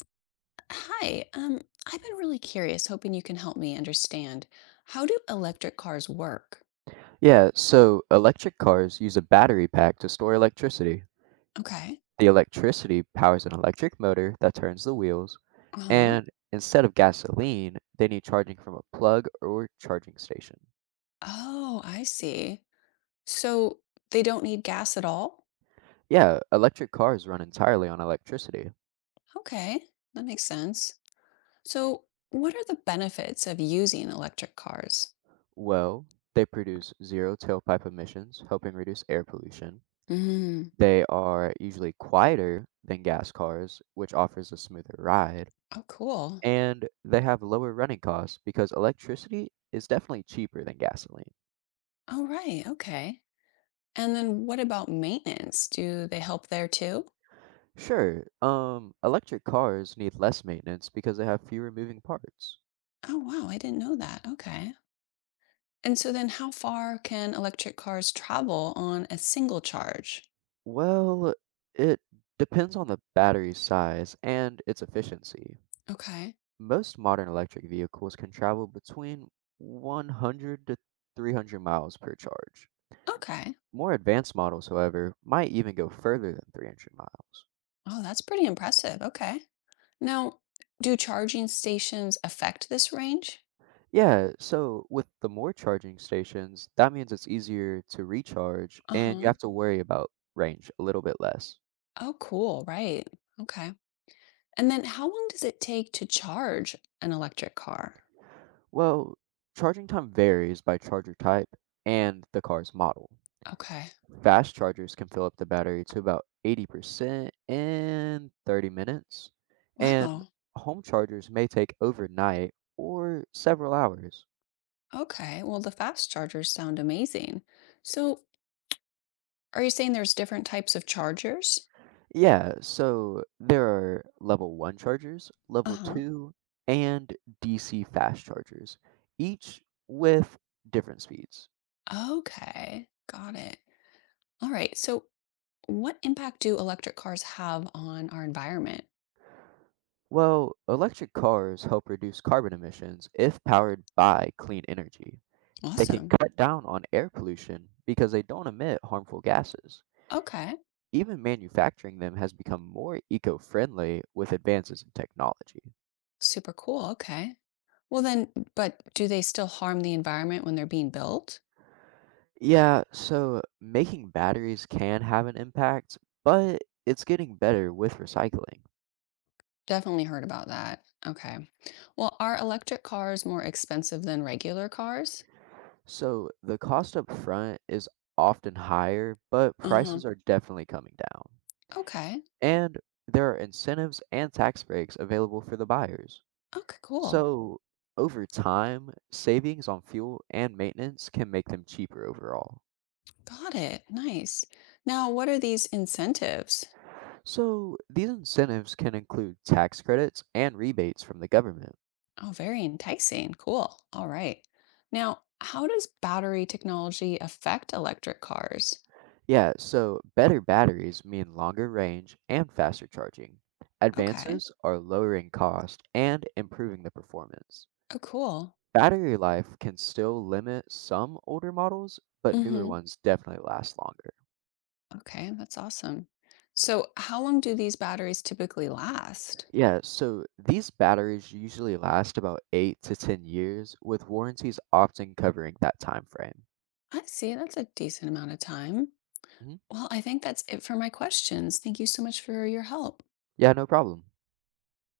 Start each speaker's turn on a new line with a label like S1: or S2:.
S1: Hi, I've been really curious, hoping you can help me understand. How do electric cars work?
S2: Yeah, so electric cars use a battery pack to store electricity.
S1: Okay.
S2: The electricity powers an electric motor that turns the wheels,
S1: Uh-huh.
S2: and instead of gasoline, they need charging from a plug or charging station.
S1: Oh, I see. So they don't need gas at all?
S2: Yeah, electric cars run entirely on electricity.
S1: Okay, that makes sense. So what are the benefits of using electric cars?
S2: Well, they produce zero tailpipe emissions, helping reduce air pollution.
S1: Mm.
S2: They are usually quieter than gas cars, which offers a smoother ride,
S1: Oh, cool.
S2: and they have lower running costs because electricity is definitely cheaper than gasoline.
S1: All right, okay. And then what about maintenance? Do they help there too?
S2: Sure, electric cars need less maintenance because they have fewer moving parts.
S1: Oh, wow, I didn't know that. Okay. And so then how far can electric cars travel on a single charge?
S2: Well, it depends on the battery size and its efficiency.
S1: Okay.
S2: Most modern electric vehicles can travel between 100 to 300 miles per charge.
S1: Okay.
S2: More advanced models, however, might even go further than 300 miles.
S1: Oh, that's pretty impressive. Okay. Now, do charging stations affect this range?
S2: Yeah, so with the more charging stations, that means it's easier to recharge and you
S1: Uh-huh.
S2: have to worry about range a little bit less.
S1: Oh, cool. Right. Okay. And then how long does it take to charge an electric car?
S2: Well, charging time varies by charger type and the car's model.
S1: Okay.
S2: Fast chargers can fill up the battery to about 80% in 30 minutes, and
S1: Wow.
S2: home chargers may take overnight or several hours.
S1: Okay. Well, the fast chargers sound amazing. So, are you saying there's different types of chargers?
S2: Yeah, so there are level 1 chargers, level
S1: Uh-huh.
S2: 2, and DC fast chargers, each with different speeds.
S1: Okay. Got it. All right. So, what impact do electric cars have on our environment?
S2: Well, electric cars help reduce carbon emissions if powered by clean energy. They can
S1: Awesome.
S2: cut down on air pollution because they don't emit harmful gases.
S1: Okay.
S2: Even manufacturing them has become more eco friendly with advances in technology.
S1: Super cool. Okay. Well, then, but do they still harm the environment when they're being built?
S2: Yeah, so making batteries can have an impact, but it's getting better with recycling.
S1: Definitely heard about that. Okay. Well, are electric cars more expensive than regular cars?
S2: So the cost up front is often higher, but
S1: Uh-huh.
S2: prices are definitely coming down.
S1: Okay.
S2: And there are incentives and tax breaks available for the buyers.
S1: Okay, cool.
S2: So over time, savings on fuel and maintenance can make them cheaper overall.
S1: Got it. Nice. Now, what are these incentives?
S2: So these incentives can include tax credits and rebates from the government.
S1: Oh, very enticing. Cool. All right. Now, how does battery technology affect electric cars?
S2: Yeah, so better batteries mean longer range and faster charging.
S1: Okay.
S2: Advances are lowering cost and improving the performance.
S1: Oh, cool.
S2: Battery life can still limit some older models, but newer
S1: Hmm.
S2: ones definitely last longer.
S1: Okay, that's awesome. So, how long do these batteries typically last?
S2: Yeah, so these batteries usually last about 8 to 10 years, with warranties often covering that time frame.
S1: I see, that's a decent amount of time.
S2: Hmm.
S1: Well, I think that's it for my questions. Thank you so much for your help.
S2: Yeah, no problem.